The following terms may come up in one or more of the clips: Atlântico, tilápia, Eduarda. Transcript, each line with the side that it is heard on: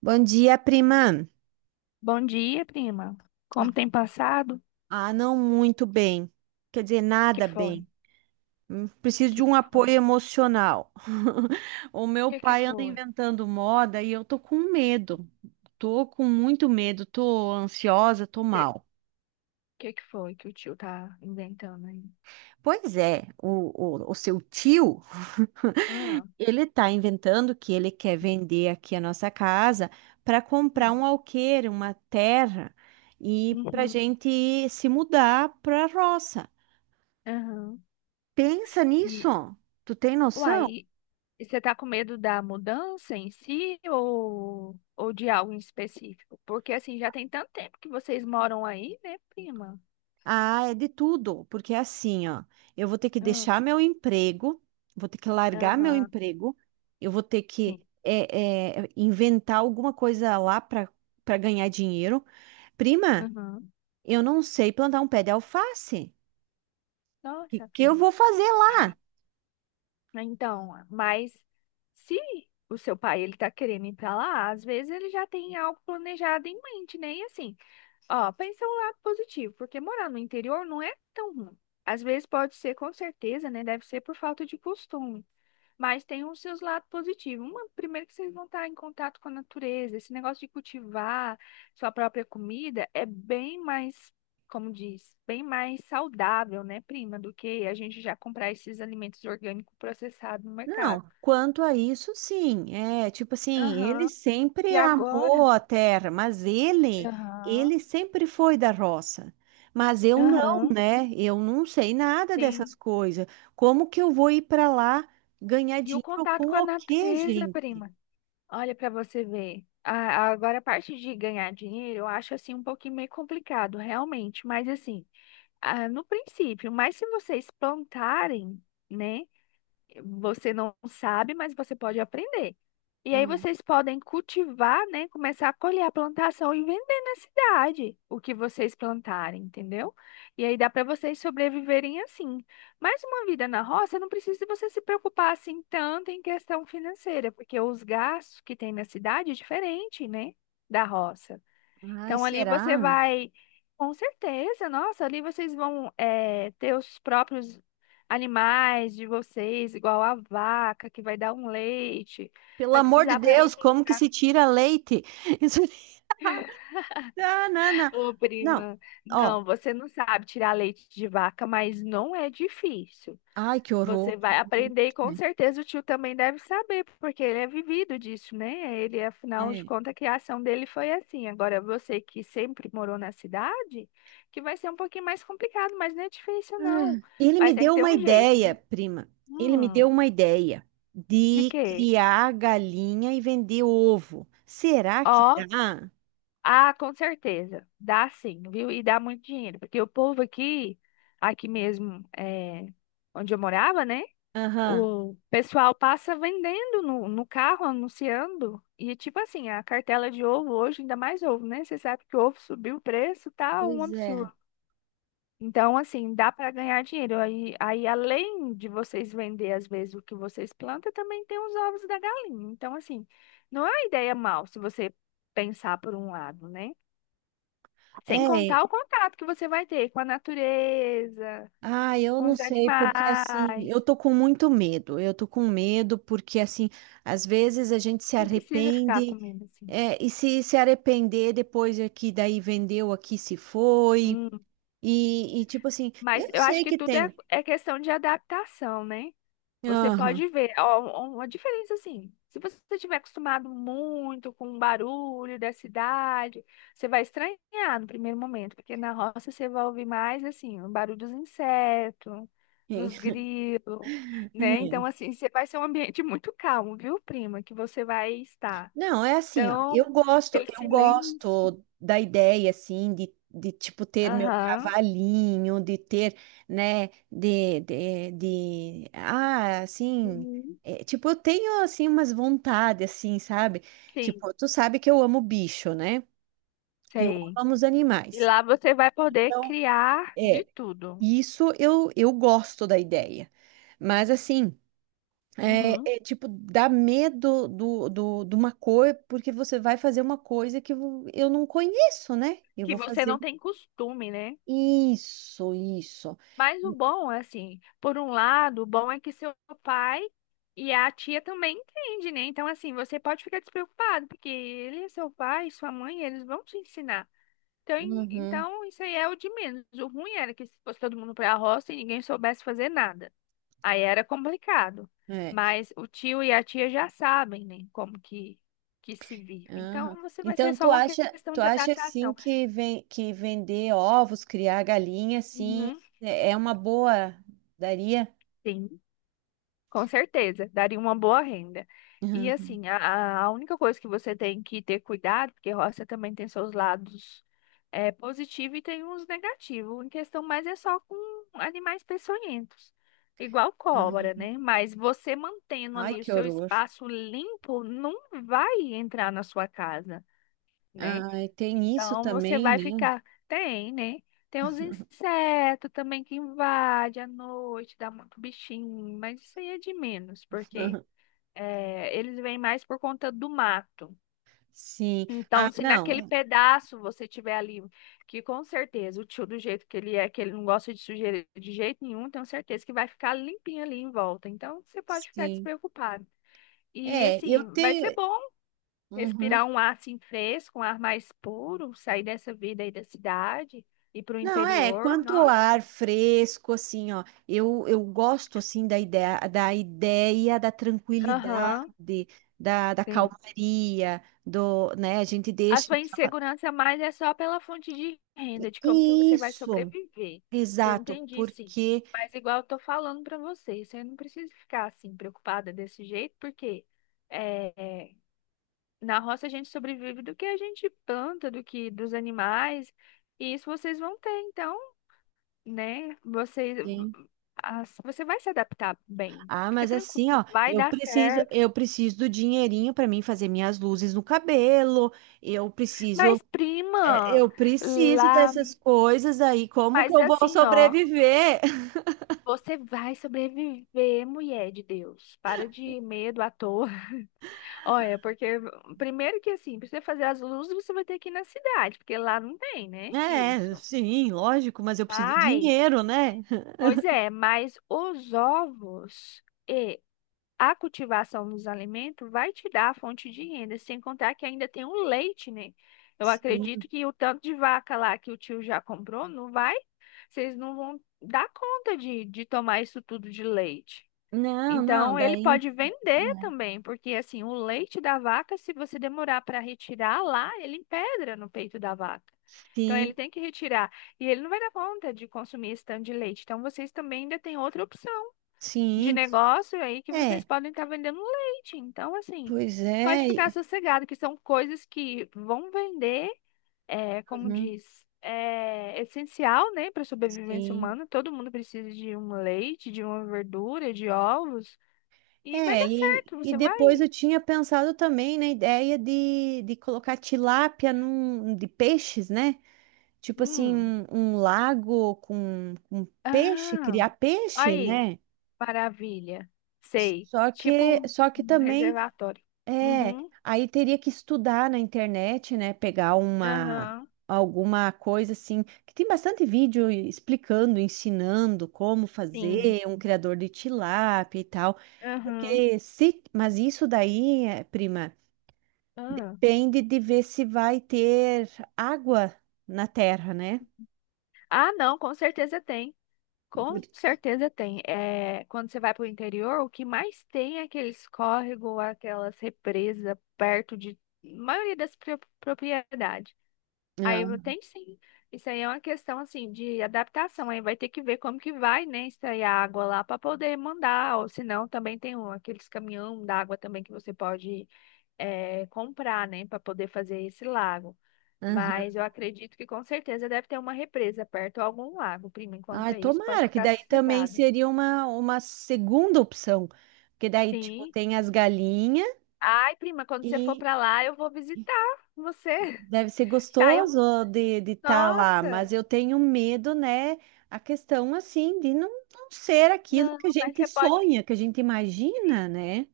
right: Bom dia, prima.
left: Bom dia, prima. Como tem passado?
right: Ah, não muito bem. Quer dizer,
left: Que
right: nada
left: foi?
right: bem. Preciso
left: Que
right: de um
left: que foi?
right: apoio emocional. O meu
left: Que que
right: pai anda
left: foi?
right: inventando moda e eu tô com medo. Tô com muito medo, tô ansiosa, tô
left: Que
right: mal.
left: que que foi que o tio tá inventando aí?
right: Pois é, o seu tio,
left: Ah,
right: ele tá inventando que ele quer vender aqui a nossa casa para comprar
left: hum,
right: um alqueire, uma terra, e pra
left: uhum,
right: gente se mudar pra roça.
left: aham.
right: Pensa
left: E,
right: nisso. Tu tem noção?
left: uai, e você tá com medo da mudança em si ou de algo em específico? Porque, assim, já tem tanto tempo que vocês moram aí, né, prima?
right: Ah, é de tudo, porque é assim, ó. Eu vou ter que
left: Ah,
right: deixar meu emprego, vou ter que largar meu
left: aham,
right: emprego, eu vou ter que
left: sim.
right: inventar alguma coisa lá para ganhar dinheiro. Prima,
left: Aham.
right: eu não sei plantar um pé de alface. O que,
left: Nossa,
right: que eu
left: prima.
right: vou fazer lá?
left: Ai, né? Então, mas se o seu pai ele tá querendo ir para lá, às vezes ele já tem algo planejado em mente, né? E assim, ó, pensa um lado positivo, porque morar no interior não é tão ruim. Às vezes pode ser, com certeza, né? Deve ser por falta de costume. Mas tem os seus lados positivos. Uma, primeiro que vocês vão estar em contato com a natureza. Esse negócio de cultivar sua própria comida é bem mais, como diz, bem mais saudável, né, prima, do que a gente já comprar esses alimentos orgânicos processados no mercado.
right: Não, quanto a isso, sim. É, tipo assim, ele
left: Aham.
right: sempre
left: E
right: amou
left: agora?
right: a terra, mas ele,
left: Aham.
right: ele sempre foi da roça. Mas eu não,
left: Aham.
right: né? Eu não sei nada dessas
left: Tem.
right: coisas. Como que eu vou ir para lá ganhar
left: E o
right: dinheiro com
left: contato com a
right: o quê,
left: natureza,
right: gente?
left: prima. Olha para você ver. Agora, a parte de ganhar dinheiro, eu acho assim um pouquinho meio complicado, realmente. Mas assim. Ah, no princípio, mas se vocês plantarem, né? Você não sabe, mas você pode aprender. E aí
right: Hum.
left: vocês podem cultivar, né? Começar a colher a plantação e vender na cidade o que vocês plantarem, entendeu? E aí dá para vocês sobreviverem assim. Mas uma vida na roça não precisa você se preocupar assim tanto em questão financeira, porque os gastos que tem na cidade é diferente, né? Da roça.
right: Ai,
left: Então ali
right: será?
left: você vai, com certeza, nossa, ali vocês vão ter os próprios animais de vocês, igual a vaca que vai dar um leite,
right: Pelo
left: vai
right: amor de
left: precisar para ir
right: Deus, como que
left: pegar.
right: se tira leite? Isso. Não, não, não.
left: Ô,
right: Não,
left: prima, não,
right: ó.
left: você não sabe tirar leite de vaca, mas não é difícil.
right: Ai, que horror.
left: Você vai aprender e com certeza o tio também deve saber, porque ele é vivido disso, né? Ele, afinal de
right: É.
left: contas, a criação dele foi assim. Agora, você que sempre morou na cidade, que vai ser um pouquinho mais complicado, mas não é difícil, não.
right: Ah, ele me
left: Mas tem que
right: deu
left: ter
right: uma
left: um jeito,
right: ideia,
left: viu?
right: prima. Ele me
left: Hum,
right: deu uma ideia
left: de
right: de
left: quê?
right: criar galinha e vender ovo. Será que
left: Ó,
right: dá?
left: ah, com certeza. Dá sim, viu? E dá muito dinheiro, porque o povo aqui, aqui mesmo, é, onde eu morava, né?
right: Aham,
left: O pessoal passa vendendo no carro, anunciando. E tipo assim, a cartela de ovo hoje, ainda mais ovo, né? Você sabe que o ovo subiu o preço, tá um
right: pois é.
left: absurdo. Então, assim, dá para ganhar dinheiro. Aí, além de vocês vender, às vezes, o que vocês plantam, também tem os ovos da galinha. Então, assim, não é uma ideia mal se você pensar por um lado, né? Sem
right: É,
left: contar o contato que você vai ter com a natureza,
right: ah, eu
left: com
right: não
left: os
right: sei, porque assim, eu
left: animais.
right: tô com muito medo. Eu tô com medo porque assim, às vezes a gente se
left: Não precisa ficar
right: arrepende,
left: comendo assim.
right: é, e se se arrepender depois é que daí vendeu aqui se foi. E tipo assim,
left: Mas
right: eu
left: eu acho
right: sei
left: que
right: que
left: tudo é,
right: tem.
left: é questão de adaptação, né? Você
right: Aham.
left: pode ver, ó, uma diferença assim. Se você estiver acostumado muito com o barulho da cidade, você vai estranhar no primeiro momento, porque na roça você vai ouvir mais assim, o barulho dos insetos, dos grilos, né? Então,
right: É.
left: assim, você vai ser um ambiente muito calmo, viu, prima, que você vai estar.
right: Não, é assim, ó.
left: Então,
right: Eu gosto,
left: aquele
right: eu
left: silêncio.
right: gosto da ideia assim de tipo ter meu
left: Aham.
right: cavalinho, de ter, né, assim,
left: Uhum.
right: é, tipo, eu tenho assim umas vontades assim, sabe?
left: Sim,
right: Tipo, tu sabe que eu amo bicho, né? Eu
left: sei.
right: amo os
left: E
right: animais.
left: lá você vai poder
right: Então,
left: criar de
right: é,
left: tudo.
right: isso eu gosto da ideia. Mas assim,
left: Uhum.
right: tipo, dá medo de uma cor, porque você vai fazer uma coisa que eu não conheço, né? Eu
left: Que
right: vou
left: você
right: fazer
left: não
right: um.
left: tem costume, né?
right: Isso, isso.
left: Mas o bom, é assim, por um lado, o bom é que seu pai e a tia também entendem, né? Então, assim, você pode ficar despreocupado, porque ele, é seu pai, sua mãe, eles vão te ensinar. Então, em-
right: Uhum,
left: então, isso aí é o de menos. O ruim era que se fosse todo mundo para a roça e ninguém soubesse fazer nada. Aí era complicado.
right: é,
left: Mas o tio e a tia já sabem, né, como que se vive.
right: aham.
left: Então, você vai ser
right: Então,
left: só
right: tu
left: uma
right: acha,
left: questão
right: tu
left: de
right: acha assim
left: adaptação.
right: que, ven que vender ovos, criar galinha, assim,
left: Uhum,
right: é uma boa, daria?
left: sim. Com certeza, daria uma boa renda. E
right: Uhum,
left: assim, a única coisa que você tem que ter cuidado, porque roça também tem seus lados é, positivos e tem uns negativos. Em questão mais é só com animais peçonhentos, igual cobra,
right: uhum.
left: né? Mas você mantendo
right: Ai,
left: ali o
right: que
left: seu
right: horror.
left: espaço limpo, não vai entrar na sua casa, né?
right: Ai, tem isso
left: Então você
right: também,
left: vai
right: né?
left: ficar. Tem, né? Tem uns insetos também que invadem à noite, dá muito bichinho, mas isso aí é de menos, porque é, eles vêm mais por conta do mato.
right: Sim. Ah,
left: Então, se naquele
right: não.
left: pedaço você tiver ali, que com certeza o tio, do jeito que ele é, que ele não gosta de sujeira de jeito nenhum, tenho certeza que vai ficar limpinho ali em volta. Então, você pode ficar
right: Sim.
left: despreocupado. E
right: É, eu
left: assim, vai
right: tenho.
left: ser bom
right: Uhum.
left: respirar um ar assim fresco, um ar mais puro, sair dessa vida aí da cidade, ir para o
right: Não, é,
left: interior,
right: quanto ao
left: nossa.
right: ar fresco, assim, ó, eu gosto, assim, da ideia, da tranquilidade,
left: Aham,
right: da
left: sim.
right: calmaria, do, né, a gente
left: A
right: deixa
left: sua
right: aquela.
left: insegurança mais é só pela fonte de renda, de como que você vai
right: Isso,
left: sobreviver. Que eu
right: exato,
left: entendi, sim.
right: porque.
left: Mas igual eu tô falando para você, você não precisa ficar assim preocupada desse jeito, porque é, é, na roça a gente sobrevive do que a gente planta, do que dos animais, e isso vocês vão ter, então. Né? Você,
right: Sim.
left: você vai se adaptar bem.
right: Ah,
left: Fica
right: mas assim,
left: tranquilo,
right: ó,
left: vai
right: eu
left: dar
right: preciso, eu
left: certo.
right: preciso do dinheirinho para mim fazer minhas luzes no cabelo, eu preciso,
left: Mas,
right: é,
left: prima,
right: eu preciso
left: lá,
right: dessas coisas aí, como que
left: mas
right: eu vou
left: assim, ó,
right: sobreviver?
left: você vai sobreviver, mulher de Deus. Para de medo à toa. Olha, porque primeiro que assim, pra você fazer as luzes, você vai ter que ir na cidade, porque lá não tem, né?
right: É,
left: Isso.
right: sim, lógico, mas eu preciso de
left: Mas,
right: dinheiro, né?
left: pois é, mas os ovos. A cultivação dos alimentos vai te dar a fonte de renda, sem contar que ainda tem o leite, né? Eu
right: Sim.
left: acredito que o tanto de vaca lá que o tio já comprou, não vai, vocês não vão dar conta de tomar isso tudo de leite.
right: Não, não,
left: Então, ele
right: daí.
left: pode vender também, porque assim, o leite da vaca, se você demorar para retirar lá, ele empedra no peito da vaca. Então, ele
right: Sim,
left: tem que retirar. E ele não vai dar conta de consumir esse tanto de leite. Então, vocês também ainda têm outra opção de
right: sim.
left: negócio aí que vocês
right: É,
left: podem estar vendendo leite. Então, assim,
right: pois
left: pode
right: é.
left: ficar sossegado, que são coisas que vão vender, é, como
right: Uhum,
left: diz, é essencial, né, para a sobrevivência
right: sim.
left: humana. Todo mundo precisa de um leite, de uma verdura, de ovos. E vai
right: É,
left: dar
right: e,
left: certo,
right: e
left: você vai.
right: depois eu tinha pensado também na ideia de colocar tilápia de peixes, né? Tipo assim,
left: Hum.
right: um lago com peixe,
left: Ah,
right: criar peixe,
left: aí,
right: né?
left: maravilha. Sei.
right: Só
left: Tipo
right: que,
left: um
right: só que também.
left: reservatório.
right: É,
left: Uhum.
right: aí teria que estudar na internet, né? Pegar uma
left: Aham.
right: alguma coisa assim, que tem bastante vídeo explicando, ensinando como
left: Sim.
right: fazer um criador de tilápia e tal.
left: Aham.
right: Porque se, mas isso daí, prima,
left: ah
right: depende de ver se vai ter água na terra, né?
left: Ah, não, com certeza tem. Com
right: Por-
left: certeza tem. É, quando você vai para o interior, o que mais tem é aqueles córregos, aquelas represas perto de maioria das propriedades.
right: Ah,
left: Tem sim. Isso aí é uma questão assim de adaptação. Aí vai ter que ver como que vai, né, extrair a água lá para poder mandar. Ou senão também tem aqueles caminhão d'água também que você pode comprar, né, para poder fazer esse lago. Mas
right: aham.
left: eu acredito que com certeza deve ter uma represa perto ou algum lago, prima. Enquanto
right: Ai,
left: é isso, pode
right: tomara, que
left: ficar
right: daí também
left: sossegada.
right: seria uma segunda opção. Porque daí, tipo,
left: Sim.
right: tem as galinhas
left: Ai, prima, quando você for
right: e
left: para lá, eu vou visitar você.
right: Deve ser
left: Saiu.
right: gostoso de estar lá,
left: Nossa!
right: mas eu tenho medo, né? A questão assim de não ser aquilo
left: Não,
right: que a
left: mas
right: gente
left: você pode.
right: sonha, que a gente imagina, né?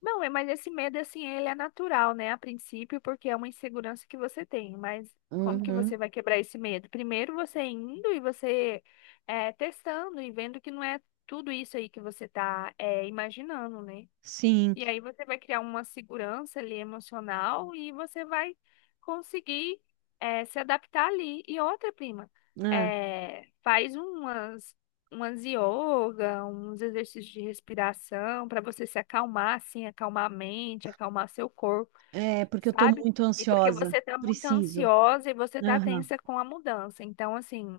left: Não, mas esse medo, assim, ele é natural, né, a princípio, porque é uma insegurança que você tem, mas como que você
right: Uhum.
left: vai quebrar esse medo? Primeiro você indo e você é, testando e vendo que não é tudo isso aí que você tá é, imaginando, né?
right: Sim,
left: E aí você vai criar uma segurança ali emocional e você vai conseguir se adaptar ali. E outra, prima,
right: ah,
left: faz umas, umas yoga, uns exercícios de respiração para você se acalmar, assim, acalmar a mente, acalmar seu corpo,
right: é porque eu estou
left: sabe?
right: muito
left: E porque
right: ansiosa.
left: você tá muito
right: Preciso.
left: ansiosa e você tá
right: Aham,
left: tensa com a mudança. Então, assim,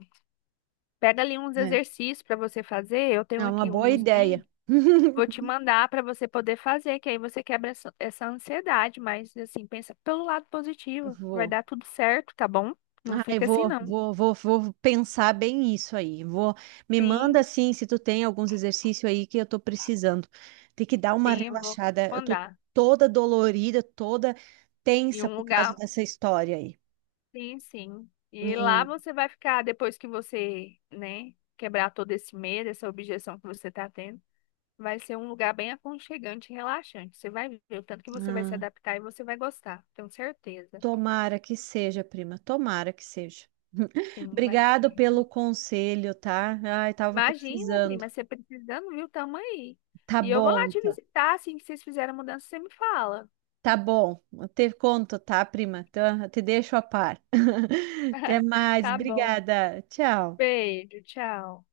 left: pega ali uns
right: É,
left: exercícios para você fazer. Eu tenho
right: é uma
left: aqui
right: boa
left: uns links.
right: ideia.
left: Vou te mandar para você poder fazer, que aí você quebra essa ansiedade, mas assim, pensa pelo lado positivo. Vai
right: Vou.
left: dar tudo certo, tá bom? Não
right: Ai,
left: fica assim,
right: vou,
left: não.
right: vou, vou, vou pensar bem isso aí. Me manda
left: Sim,
right: assim se tu tem alguns exercícios aí que eu tô precisando. Tem que dar uma
left: sim, eu vou
right: relaxada. Eu tô
left: mandar.
right: toda dolorida, toda
left: E
right: tensa
left: um
right: por causa
left: lugar,
right: dessa história aí.
left: sim, sim. E lá
right: Me,
left: você vai ficar, depois que você, né, quebrar todo esse medo, essa objeção que você tá tendo, vai ser um lugar bem aconchegante e relaxante. Você vai ver o tanto que você vai se
right: ah,
left: adaptar e você vai gostar, tenho certeza.
right: tomara que seja, prima. Tomara que seja.
left: Sim, vai.
right: Obrigado pelo conselho, tá? Ai, tava
left: Imagina,
right: precisando.
left: prima, você precisando, viu? Tamo aí.
right: Tá
left: E eu vou
right: bom,
left: lá te
right: então.
left: visitar, assim que vocês fizerem a mudança, você me fala.
right: Tá bom, eu te conto, tá, prima? Tá, eu te deixo a par. Até mais,
left: Tá bom.
right: obrigada. Tchau.
left: Beijo, tchau.